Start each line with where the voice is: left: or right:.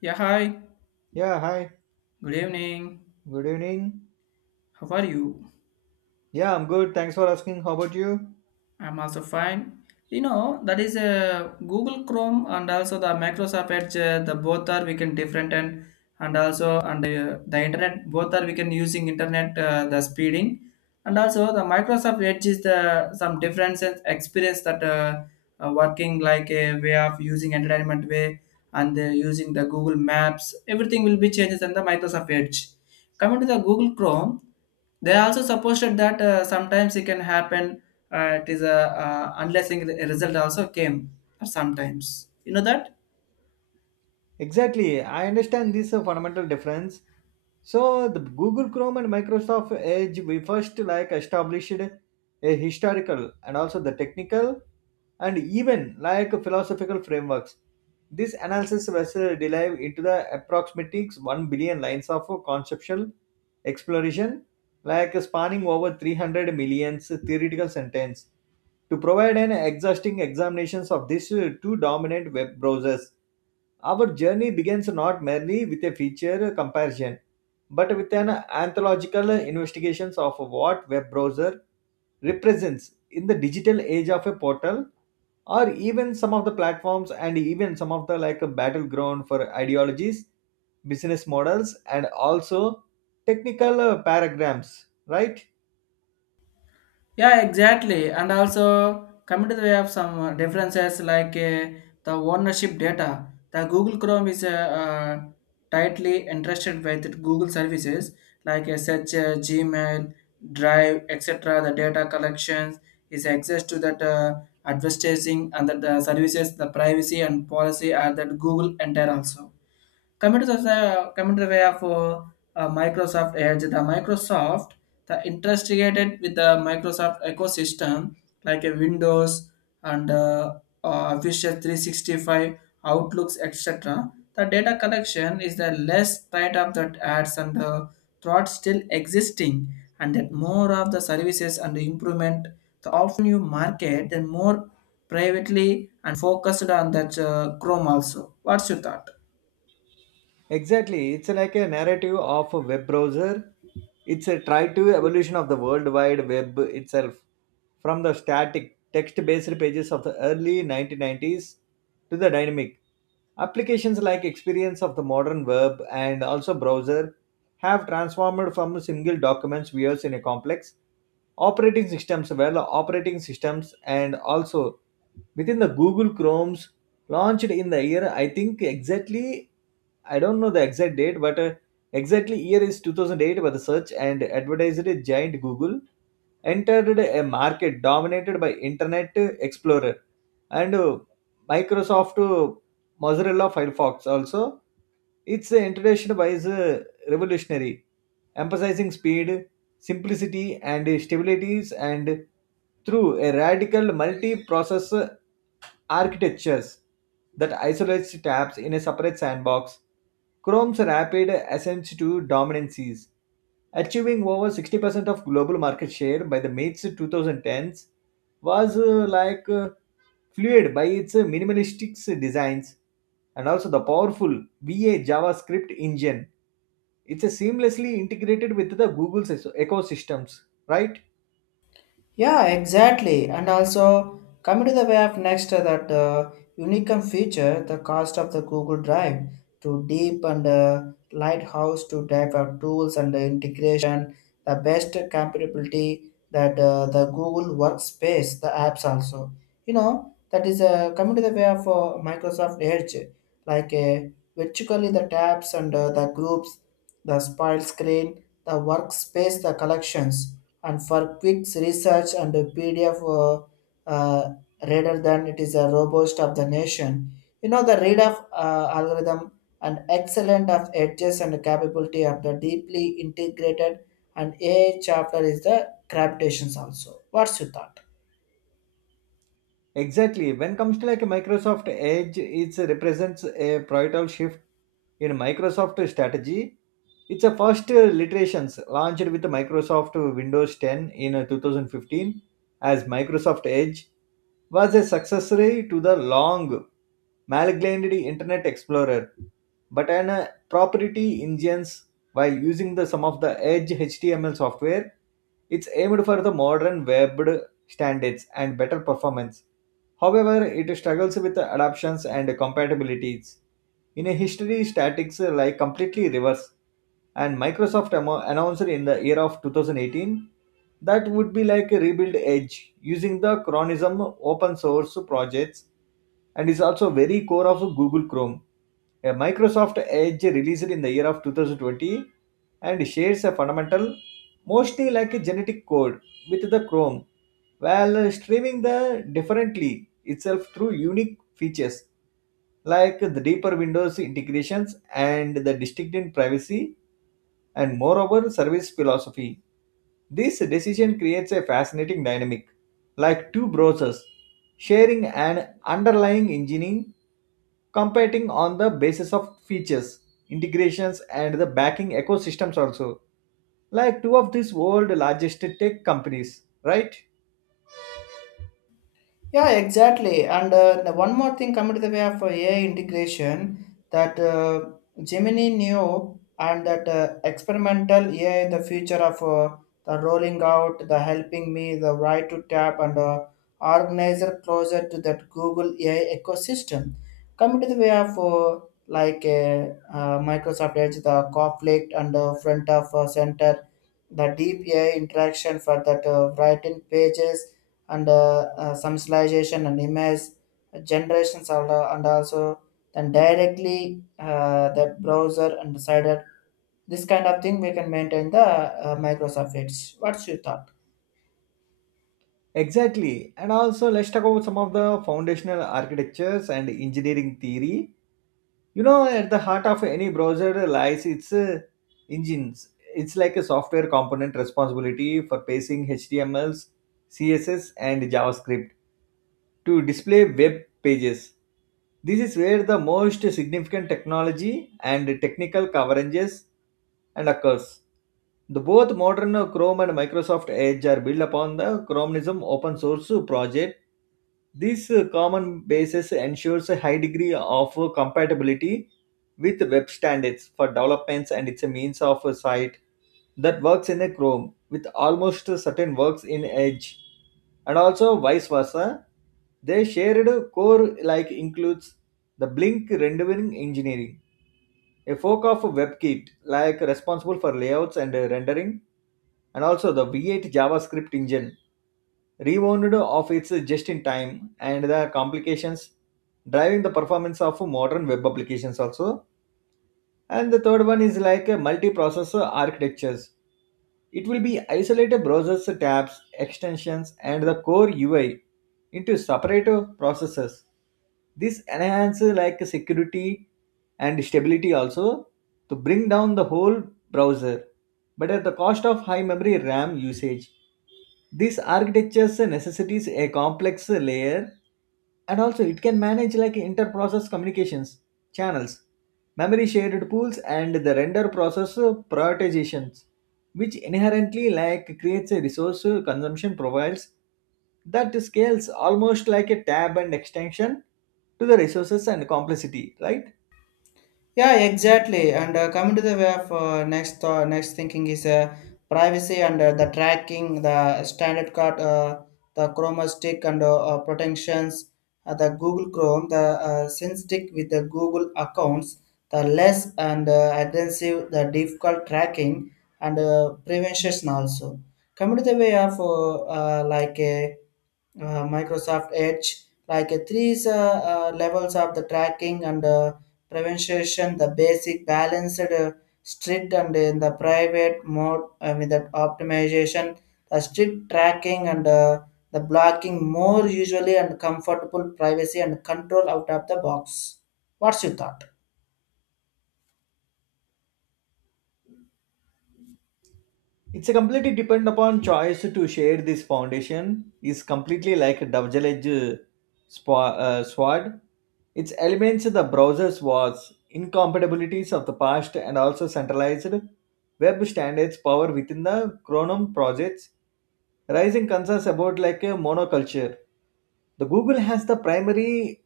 left: Yeah, hi.
right: Yeah, hi.
left: Good evening.
right: Good evening.
left: How are you?
right: Yeah, I'm good. Thanks for asking. How about you?
left: I'm also fine. You know, that is a Google Chrome and also the Microsoft Edge. The both are we can different, and also and the internet both are we can using internet, the speeding. And also the Microsoft Edge is the some differences experience that working like a way of using entertainment way, and using the Google Maps everything will be changes in the Microsoft Edge. Coming to the Google Chrome, they also supposed that sometimes it can happen. It is a unless a result also came sometimes, you know that.
right: Exactly. I understand this fundamental difference. So the Google Chrome and Microsoft Edge, we first like established a historical and also the technical and even like philosophical frameworks. This analysis was delve into the approximatics 1 billion lines of conceptual exploration, like spanning over 300 million theoretical sentence to provide an exhausting examinations of these two dominant web browsers. Our journey begins not merely with a feature comparison, but with an anthological investigation of what web browser represents in the digital age of a portal, or even some of the platforms and even some of the like a battleground for ideologies, business models, and also technical paragraphs, right?
left: Yeah, exactly. And also coming to the way of some differences like the ownership data. The Google Chrome is tightly interested with Google services like such Gmail, Drive, etc. The data collections is access to that advertising and that the services, the privacy and policy are that Google entire also. Coming to the way of Microsoft Edge, the Microsoft, the integrated with the Microsoft ecosystem like a Windows and Official 365, Outlooks, etc. The data collection is the less part of that ads and the threat still existing, and that more of the services and the improvement. The often you market, then more privately and focused on that Chrome also. What's your thought?
right: Exactly, it's like a narrative of a web browser. It's a try to evolution of the World Wide Web itself, from the static text-based pages of the early 1990s to the dynamic applications like experience of the modern web, and also browser have transformed from single documents views in a complex operating systems well operating systems and also within the Google Chrome's launched in the year, I think exactly, I don't know the exact date, but exactly year is 2008 by the search and advertising giant Google. Entered a market dominated by Internet Explorer and Microsoft Mozilla Firefox also. Its introduction was revolutionary, emphasizing speed, simplicity, and stabilities, and through a radical multi-process architectures that isolates tabs in a separate sandbox. Chrome's rapid ascent to dominancies, achieving over 60% of global market share by the mid 2010s was fluid by its minimalistic designs and also the powerful VA JavaScript engine. It's seamlessly integrated with the Google's ecosystems, right?
left: Yeah, exactly. And also, coming to the way of next, that unique feature, the cost of the Google Drive to deep and lighthouse to type of tools and the integration, the best compatibility that the Google Workspace, the apps also. You know, that is coming to the way of Microsoft Edge, like virtually the tabs and the groups, the spoil screen, the workspace, the collections and for quick research and a PDF, uh, rather than it is a robust of the nation. You know the read of algorithm and excellent of edges and capability of the deeply integrated and AI chapter is the gravitations also. What's your thought?
right: Exactly. When comes to like Microsoft Edge, it represents a pivotal shift in Microsoft strategy. It's a first iterations launched with Microsoft Windows 10 in 2015 as Microsoft Edge, was a successor to the long malignantly Internet Explorer, but an proprietary engines while using the some of the edge HTML software. It's aimed for the modern web standards and better performance. However, it struggles with the adaptations and compatibilities. In a history, statics like completely reverse, and Microsoft announced in the year of 2018 that would be like a rebuild edge using the chronism open source projects, and is also very core of Google Chrome. A Microsoft Edge released in the year of 2020 and shares a fundamental, mostly like a genetic code, with the Chrome, while streaming the differently itself through unique features like the deeper Windows integrations and the distinct privacy and moreover service philosophy. This decision creates a fascinating dynamic, like two browsers sharing an underlying engine competing on the basis of features, integrations, and the backing ecosystems also, like two of these world largest tech companies, right?
left: Yeah, exactly. And the one more thing coming to the way of AI integration that Gemini knew and that experimental AI, the future of the rolling out, the helping me, the right to tap and organizer closer to that Google AI ecosystem. Coming to the way of like Microsoft Edge, the conflict and front of center, the deep AI interaction for that writing pages and summarization and image generations are, and also then directly that browser and decided this kind of thing we can maintain the Microsoft Edge. What's your thought?
right: Exactly. And also, let's talk about some of the foundational architectures and engineering theory. You know, at the heart of any browser lies its engines. It's like a software component responsibility for pacing HTMLs, CSS, and JavaScript to display web pages. This is where the most significant technology and technical coverages and occurs. The both modern Chrome and Microsoft Edge are built upon the Chromism open source project. This common basis ensures a high degree of compatibility with web standards for developments, and it's a means of a site that works in a Chrome with almost certain works in Edge, and also vice versa. Their shared core like includes the Blink rendering engineering, a fork of WebKit like responsible for layouts and rendering, and also the V8 JavaScript engine, rewound of its just-in-time and the complications driving the performance of modern web applications also, and the third one is like a multiprocessor architectures. It will be isolated browsers, tabs, extensions, and the core UI into separate processes. This enhances like security and stability also to bring down the whole browser, but at the cost of high memory RAM usage. This architectures necessitates a complex layer, and also it can manage like inter-process communications channels, memory shared pools, and the render process prioritizations, which inherently like creates a resource consumption profiles that scales almost like a tab and extension to the resources and complexity, right?
left: Yeah, exactly. And coming to the way of next thinking is privacy and the tracking, the standard card, the Chroma stick and protections, the Google Chrome, the Sync stick with the Google accounts, the less and aggressive, the difficult tracking and prevention also. Coming to the way of like a Microsoft Edge, like three levels of the tracking and prevention, the basic balanced, strict, and in the private mode with that optimization, the strict tracking and the blocking more usually and comfortable privacy and control out of the box. What's your thought?
right: It's a completely depend upon choice to share this foundation is completely like a double-edged sword. Its elements the browser's was incompatibilities of the past and also centralized web standards power within the Chronom projects. Rising concerns about like a monoculture. The Google has the primary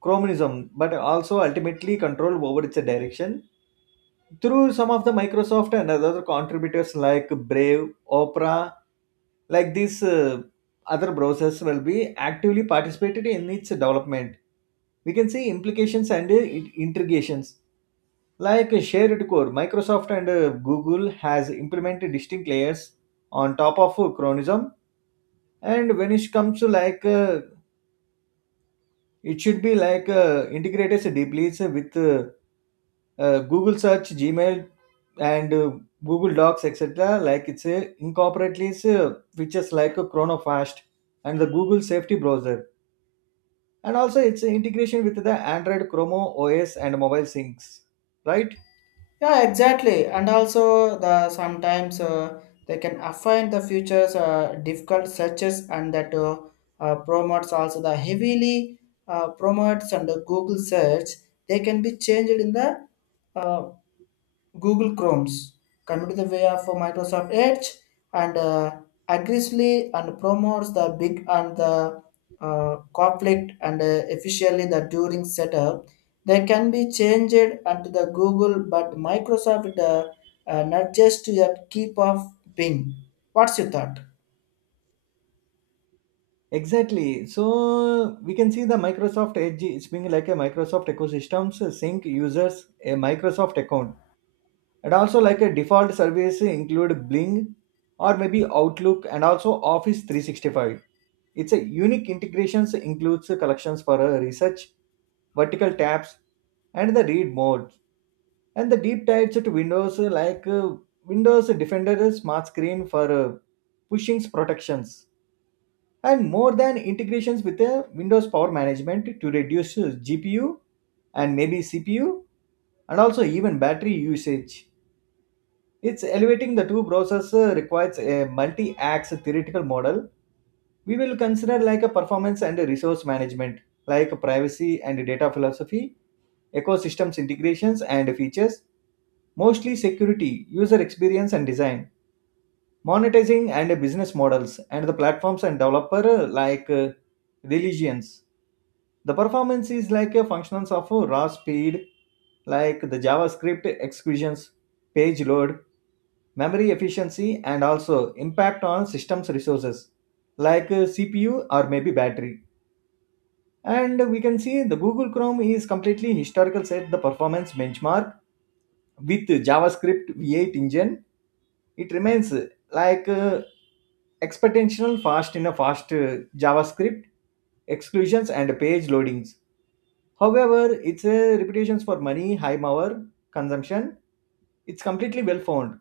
right: chromism, but also ultimately control over its direction through some of the Microsoft and other contributors like Brave, Opera, like these other browsers will be actively participated in its development. We can see implications and integrations. Like a shared core, Microsoft and Google has implemented distinct layers on top of Chronism. And when it comes to it should be like integrated deeply with Google search, Gmail, and Google Docs, etc. Like it's incorporately it's, features like a ChronoFast and the Google Safety Browser, and also it's integration with the Android Chrome OS and mobile syncs. Right?
left: Yeah, exactly. And also, the sometimes they can affine the futures difficult searches, and that promotes also the heavily promotes and the Google search. They can be changed in the uh, Google Chrome's. Coming to the way of Microsoft Edge, and aggressively and promotes the big and the conflict and efficiently the during setup. They can be changed onto the Google, but Microsoft nudges to that keep of Bing. What's your thought?
right: Exactly. So we can see the Microsoft Edge is being like a Microsoft ecosystems sync users a Microsoft account, and also like a default service include bling or maybe outlook and also office 365. It's a unique integrations includes collections for research, vertical tabs, and the read mode, and the deep dives to windows windows defender smart screen for pushing protections, and more than integrations with the windows power management to reduce gpu and maybe cpu, and also even battery usage. It's elevating the two browsers requires a multi-axe theoretical model. We will consider like a performance and a resource management, like privacy and data philosophy, ecosystems integrations and features, mostly security, user experience and design, monetizing and business models, and the platforms and developer religions. The performance is like a functions of raw speed, like the JavaScript executions, page load, memory efficiency, and also impact on systems resources like cpu or maybe battery. And we can see the Google Chrome is completely historical set the performance benchmark with JavaScript V8 engine. It remains like uh, exponential fast in a fast JavaScript exclusions and page loadings. However, its reputations for money high power consumption, it's completely well found,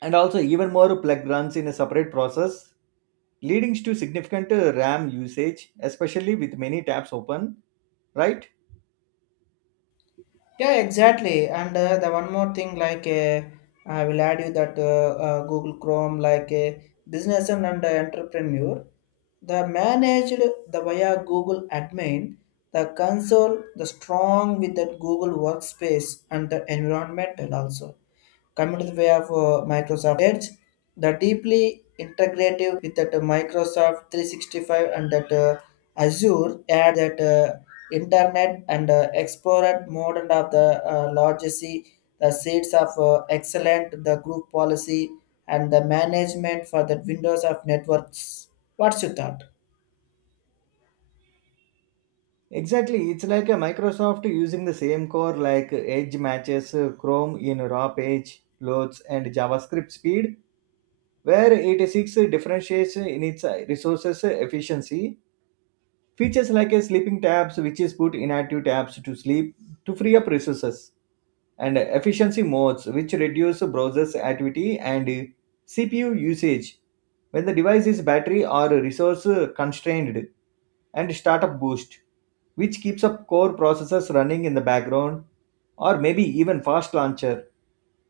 right: and also even more plug runs in a separate process leading to significant RAM usage, especially with many tabs open, right?
left: Yeah, exactly. And the one more thing, like I will add you that Google Chrome, like a business and entrepreneur, the managed the via Google admin, the console, the strong with that Google workspace and the environmental also. Coming to the way of Microsoft Edge, the deeply integrative with that Microsoft 365 and that Azure add that Internet and Explorer modern of the legacy, the seeds of excellent, the group policy and the management for the Windows of networks. What's your thought?
right: Exactly, it's like a Microsoft using the same core like Edge matches Chrome in raw page loads and JavaScript speed, where 86 differentiates in its resources efficiency. Features like a sleeping tabs, which is put inactive tabs to sleep to free up resources, and efficiency modes, which reduce browser's activity and CPU usage when the device is battery or resource constrained, and startup boost, which keeps up core processors running in the background, or maybe even fast launcher.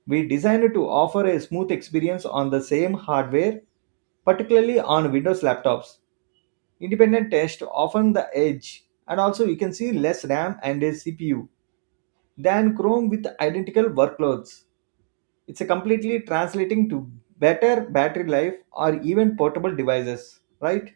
right: We designed to offer a smooth experience on the same hardware, particularly on Windows laptops. Independent test often the edge, and also you can see less RAM and a CPU than Chrome with identical workloads. It's a completely translating to better battery life or even portable devices, right?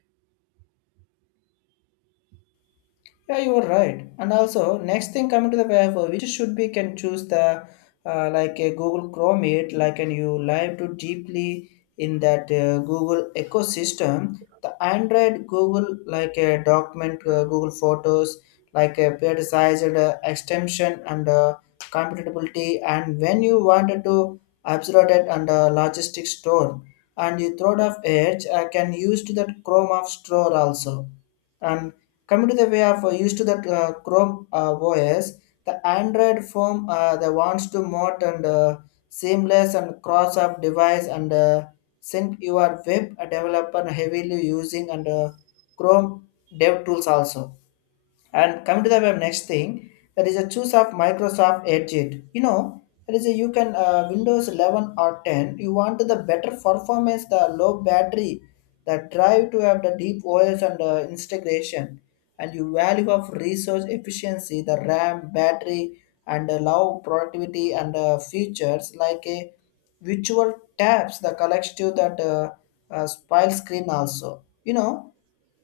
left: Yeah, you are right. And also, next thing coming to the web, which should be can choose the like a Google Chrome it, like and you live to deeply in that Google ecosystem. The Android Google like a document, Google Photos, like a prioritized extension and compatibility. And when you wanted to absorb it under logistic store, and you throw it off edge, I can use to that Chrome of store also. And coming to the way of used to the Chrome OS, the Android phone, the wants to mod and seamless and cross up device and sync your web developer heavily using and Chrome dev tools also. And coming to the web next thing, there is a choose of Microsoft Edge it. You know, there is a you can Windows 11 or 10. You want the better performance, the low battery, the drive to have the deep OS and integration, and you value of resource efficiency, the RAM, battery, and low productivity and features like a virtual tabs, the collective that spile screen also. You know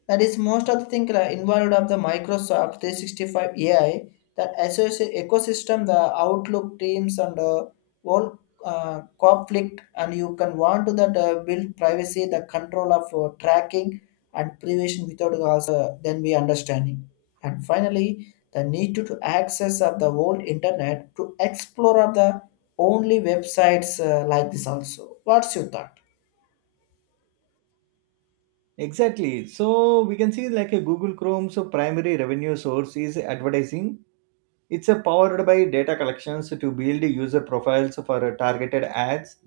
left: that is most of the thing involved of the Microsoft 365 AI, that associate ecosystem, the Outlook teams and all conflict and you can want to that build privacy, the control of tracking and prevention without also then we understanding. And finally, the need to access of the whole internet to explore of the only websites, like this also. What's your thought?
right: Exactly. So we can see like a Google Chrome, so primary revenue source is advertising. It's a powered by data collections to build user profiles for targeted ads.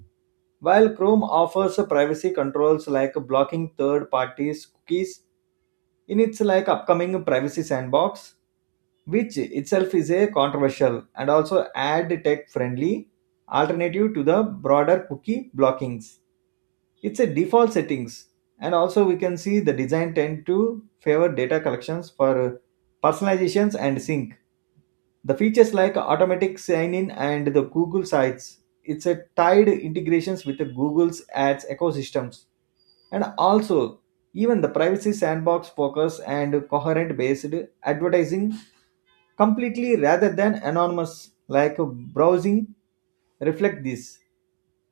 right: While Chrome offers privacy controls like blocking third parties' cookies in its like upcoming privacy sandbox, which itself is a controversial and also ad tech friendly alternative to the broader cookie blockings. It's a default settings, and also we can see the design tend to favor data collections for personalizations and sync the features like automatic sign-in and the Google Sites, it's a tied integrations with the Google's ads ecosystems. And also, even the privacy sandbox focus and coherent based advertising completely rather than anonymous like browsing reflect this.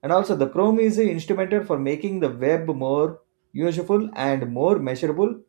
right: And also the Chrome is instrumented for making the web more useful and more measurable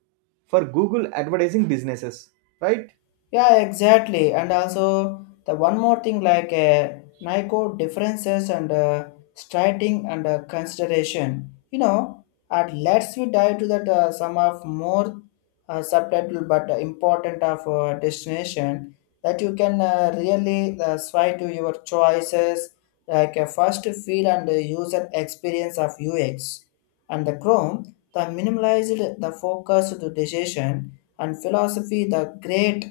right: for Google advertising businesses, right?
left: Yeah, exactly. And also the one more thing like NICO differences and striking and consideration. You know, and let's we dive to that some of more subtitle but important of destination that you can really sway to your choices like a first feel and the user experience of UX and the Chrome, the minimalized, the focus to decision and philosophy, the great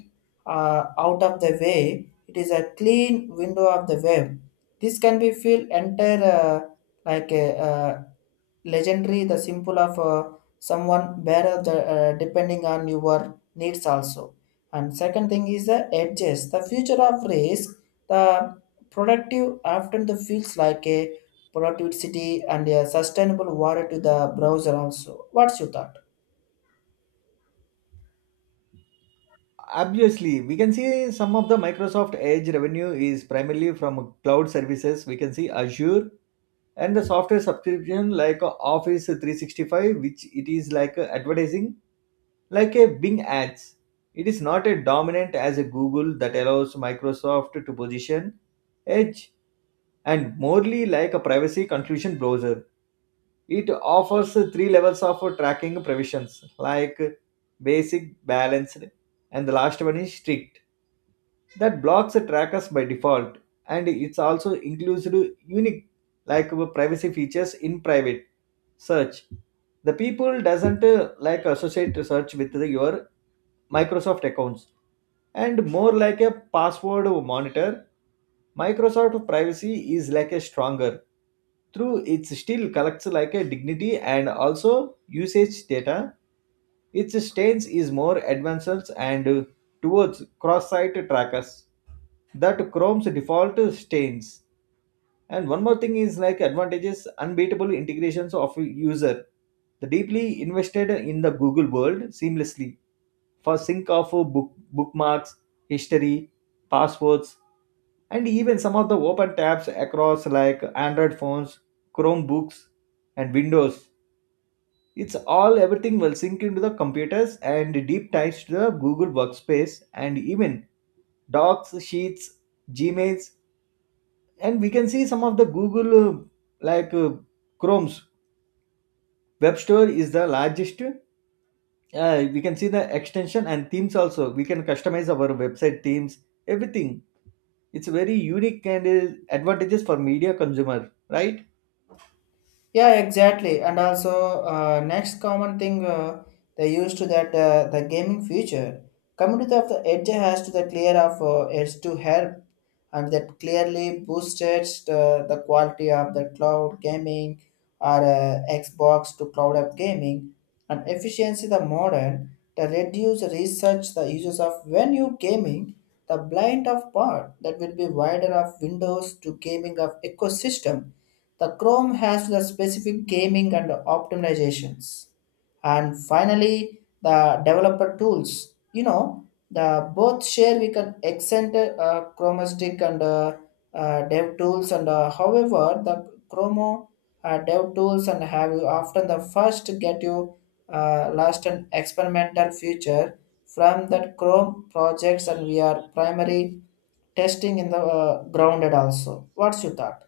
left: out of the way. It is a clean window of the web. This can be filled entire like a legendary, the symbol of someone better the, depending on your needs also. And second thing is the edges. The future of risk, the productive often the feels like a productivity and a sustainable water to the browser also. What's your thought?
right: Obviously, we can see some of the Microsoft Edge revenue is primarily from cloud services. We can see Azure and the software subscription like Office 365, which it is like advertising, like a Bing ads. It is not a dominant as a Google that allows Microsoft to position Edge and morely like a privacy conclusion browser. It offers three levels of tracking provisions like basic, balanced, and the last one is strict that blocks the trackers by default, and it's also includes unique privacy features in private search. The people doesn't like associate search with your microsoft accounts and more like a password monitor. Microsoft privacy is like a stronger through it still collects like a dignity and also usage data. Its stance is more advanced and towards cross-site trackers that chrome's default stains. And one more thing is like advantages unbeatable integrations of user, the deeply invested in the google world seamlessly for sync of book, bookmarks, history, passwords, and even some of the open tabs across like android phones, chromebooks, and windows. It's all everything will sync into the computers and deep ties to the google workspace, and even docs, sheets, gmails. And we can see some of the google like chrome's web store is the largest. Uh, we can see the extension and themes, also we can customize our website themes, everything. It's very unique and advantages for media consumer, right?
left: Yeah, exactly. And also, next common thing, they used to that the gaming feature. Community of the Edge has to the clear of Edge to help, and that clearly boosted the quality of the cloud gaming or Xbox to cloud app gaming and efficiency the modern, the reduce research the uses of when you gaming, the blind of part that will be wider of windows to gaming of ecosystem. The Chrome has the specific gaming and optimizations. And finally, the developer tools. You know, the both share we can extend Chromastic and dev tools and however the Chromo dev tools and have you often the first get you last and experimental feature from that Chrome projects and we are primary testing in the grounded also. What's your thought?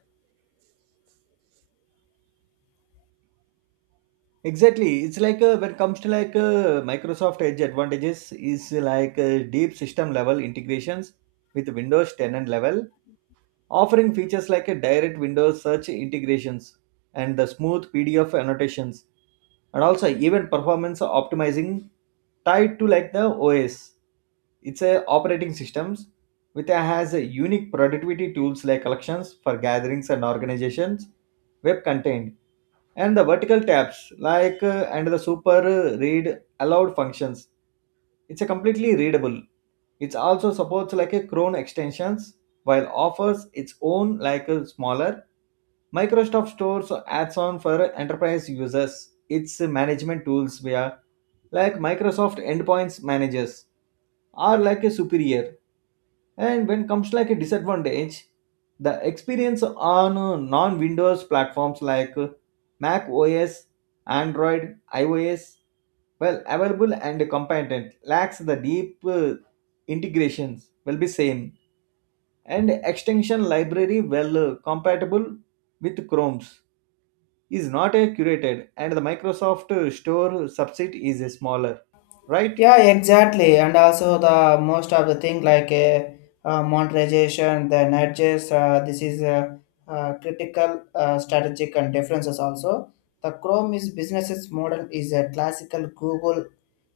right: Exactly it's like uh, when it comes to microsoft edge advantages is like deep system level integrations with windows 10 and level, offering features like a direct Windows search integrations and the smooth PDF annotations, and also even performance optimizing tied to like the OS. It's a operating systems which has a unique productivity tools like collections for gatherings and organizations, web content, and the vertical tabs and the super read aloud functions. It's a completely readable. It also supports like a Chrome extensions while offers its own like a smaller Microsoft stores adds on. For enterprise users its management tools via like Microsoft endpoints managers are like a superior. And when comes like a disadvantage, the experience on non-Windows platforms like Mac OS, Android, iOS, well available and competent, lacks the deep integrations will be same, and extension library well compatible with Chrome's is not a curated, and the Microsoft Store subset is a smaller, right?
left: Yeah, exactly. And also the most of the thing like monetization, the nudges, this is critical strategic and differences also. The Chrome is businesses model is a classical Google.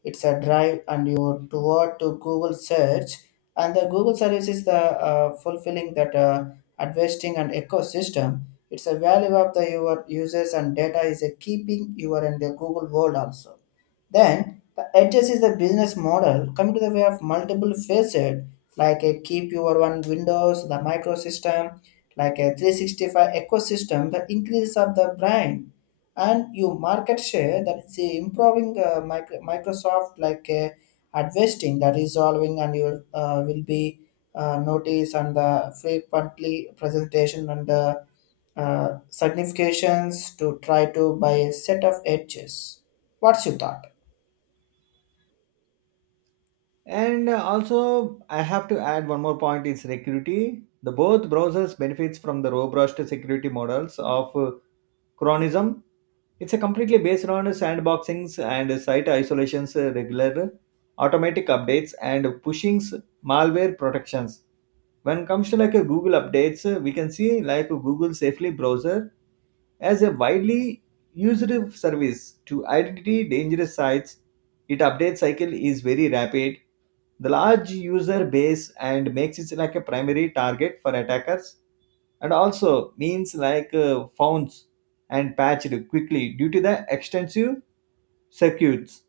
left: It's a drive and you toward to Google search and the Google service is the fulfilling that investing and ecosystem. It's a value of the your users and data is a keeping you are in the Google world also. Then the edges is the business model coming to the way of multiple facet like a keep your one Windows, the microsystem, like a 365 ecosystem, the increase of the brand and you market share that is the improving Microsoft like investing the resolving and you will be notice and the frequently presentation and the significations to try to buy a set of edges. What's your thought?
right: And also, I have to add one more point is security. The both browsers benefits from the robust security models of Chronism. It's a completely based on sandboxings and site isolations, regular automatic updates, and pushings malware protections. When it comes to like a google updates, we can see like google safely browser as a widely used service to identify dangerous sites. Its update cycle is very rapid. The large user base and makes it like a primary target for attackers, and also means found and patched quickly due to the extensive circuits.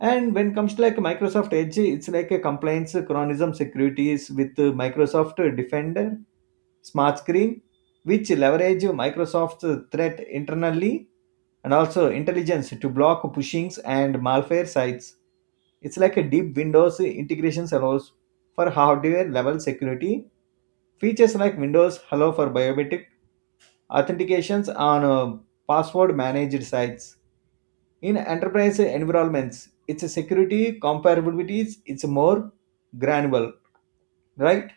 right: And when comes to like Microsoft Edge, it's like a compliance chronism securities with Microsoft Defender smart screen, which leverage Microsoft's threat internally and also intelligence to block pushings and malware sites. It's like a deep Windows integration allows for hardware level security. Features like Windows Hello for biometric authentications on password managed sites. In enterprise environments its security comparabilities it's more granular, right?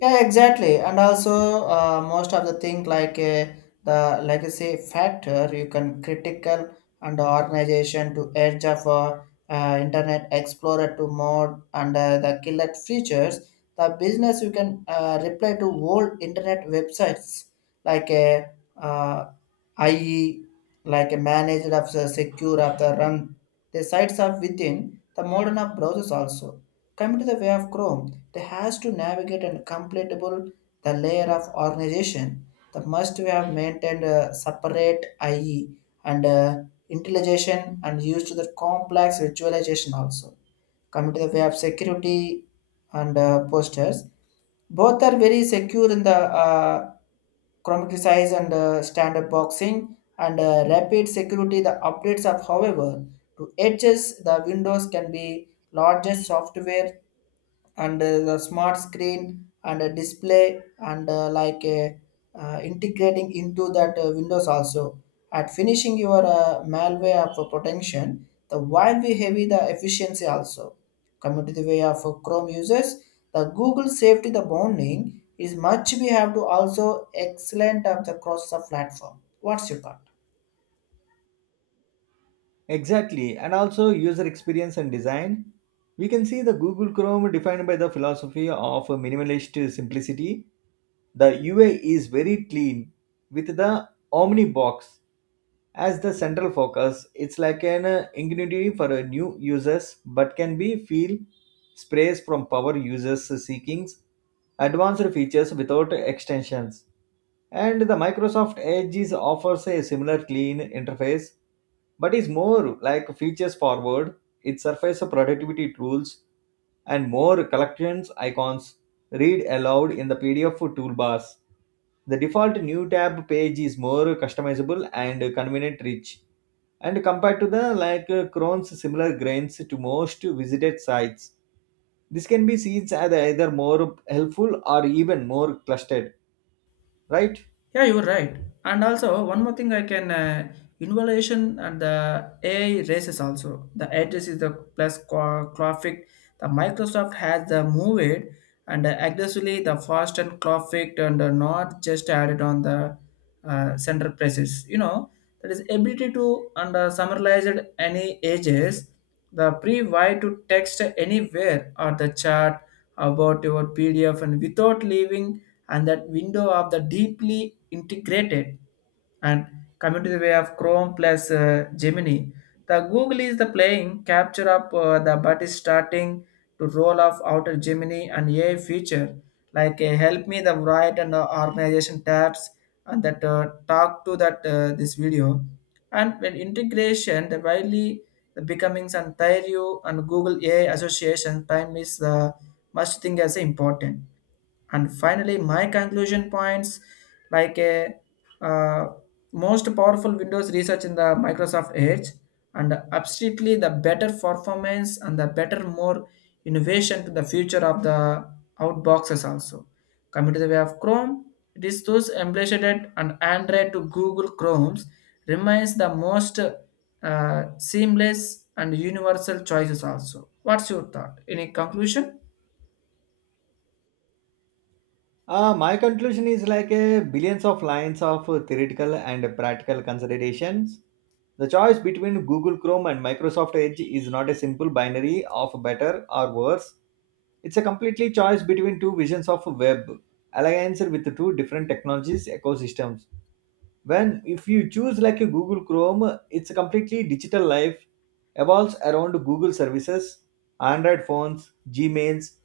left: Yeah, exactly. And also, most of the thing like the legacy factor, you can critical and organization to edge of Internet Explorer to mode and the killer features. The business you can reply to old internet websites like a uh, IE, like a manager of the secure of the run. The sites are within the modern of browsers also. Coming to the way of Chrome. They has to navigate and completable the layer of organization. The must we have maintained a separate IE and intelligence and used to the complex visualization also. Coming to the way of security and posters, both are very secure in the size and standard boxing and rapid security the updates of, however, to edges the windows can be largest software and the smart screen and a display and like a integrating into that windows also at finishing your malware of a potential the while we heavy the efficiency also. Coming to the way of Chrome users, the Google safety the bonding is much we have to also excellent of the cross the platform. What's your thought?
right: Exactly, and also user experience and design. We can see the google chrome defined by the philosophy of minimalist simplicity. The ui is very clean with the omni box as the central focus. It's like an ingenuity for new users but can be feel sprays from power users seeking advanced features without extensions. And the microsoft edge is offers a similar clean interface but is more like features forward. It surface productivity tools and more collections icons, read aloud in the pdf toolbars. The default new tab page is more customizable and convenient rich. And compared to the Crohn's similar grains to most visited sites, this can be seen as either more helpful or even more clustered, right?
left: Yeah, you're right. And also, one more thing I can innovation and the AI races also. The edges is the graphic. The Microsoft has the moved and aggressively the fast and graphic and not just added on the center presses. You know that is ability to and summarize it any ages, the pre why to text anywhere or the chat about your PDF and without leaving and that window of the deeply integrated. And coming to the way of Chrome plus Gemini, the Google is the playing capture up, the but is starting to roll off outer Gemini and AI feature like help me the write and organization tabs and that talk to that this video and when integration, the widely the becomings and Thairio and Google AI Association, time is the must thing as important. And finally, my conclusion points like a uh, most powerful Windows research in the Microsoft Edge, and absolutely the better performance and the better, more innovation to the future of the outboxes also. Coming to the way of Chrome, it is those embedded and Android to Google Chrome's remains the most seamless and universal choices also. What's your thought? Any conclusion?
right: My conclusion is like a billions of lines of theoretical and practical considerations. The choice between Google Chrome and Microsoft Edge is not a simple binary of better or worse. It's a completely choice between two visions of web, alliance with the two different technologies ecosystems. When if you choose like a Google Chrome, it's a completely digital life evolves around Google services, Android phones, Gmails,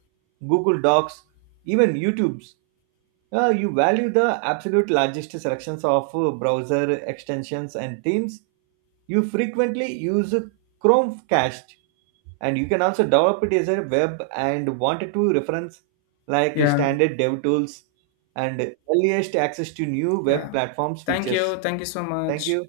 right: Google Docs, even YouTube's. You value the absolute largest selections of browser extensions and themes. You frequently use Chromecast, and you can also develop it as a web and wanted to reference like
left: Yeah.
right: standard dev tools and earliest access to new web
left: Yeah.
right: platforms
left: Thank
right: features.
left: you. Thank you so
right: Thank
left: much.
right: you.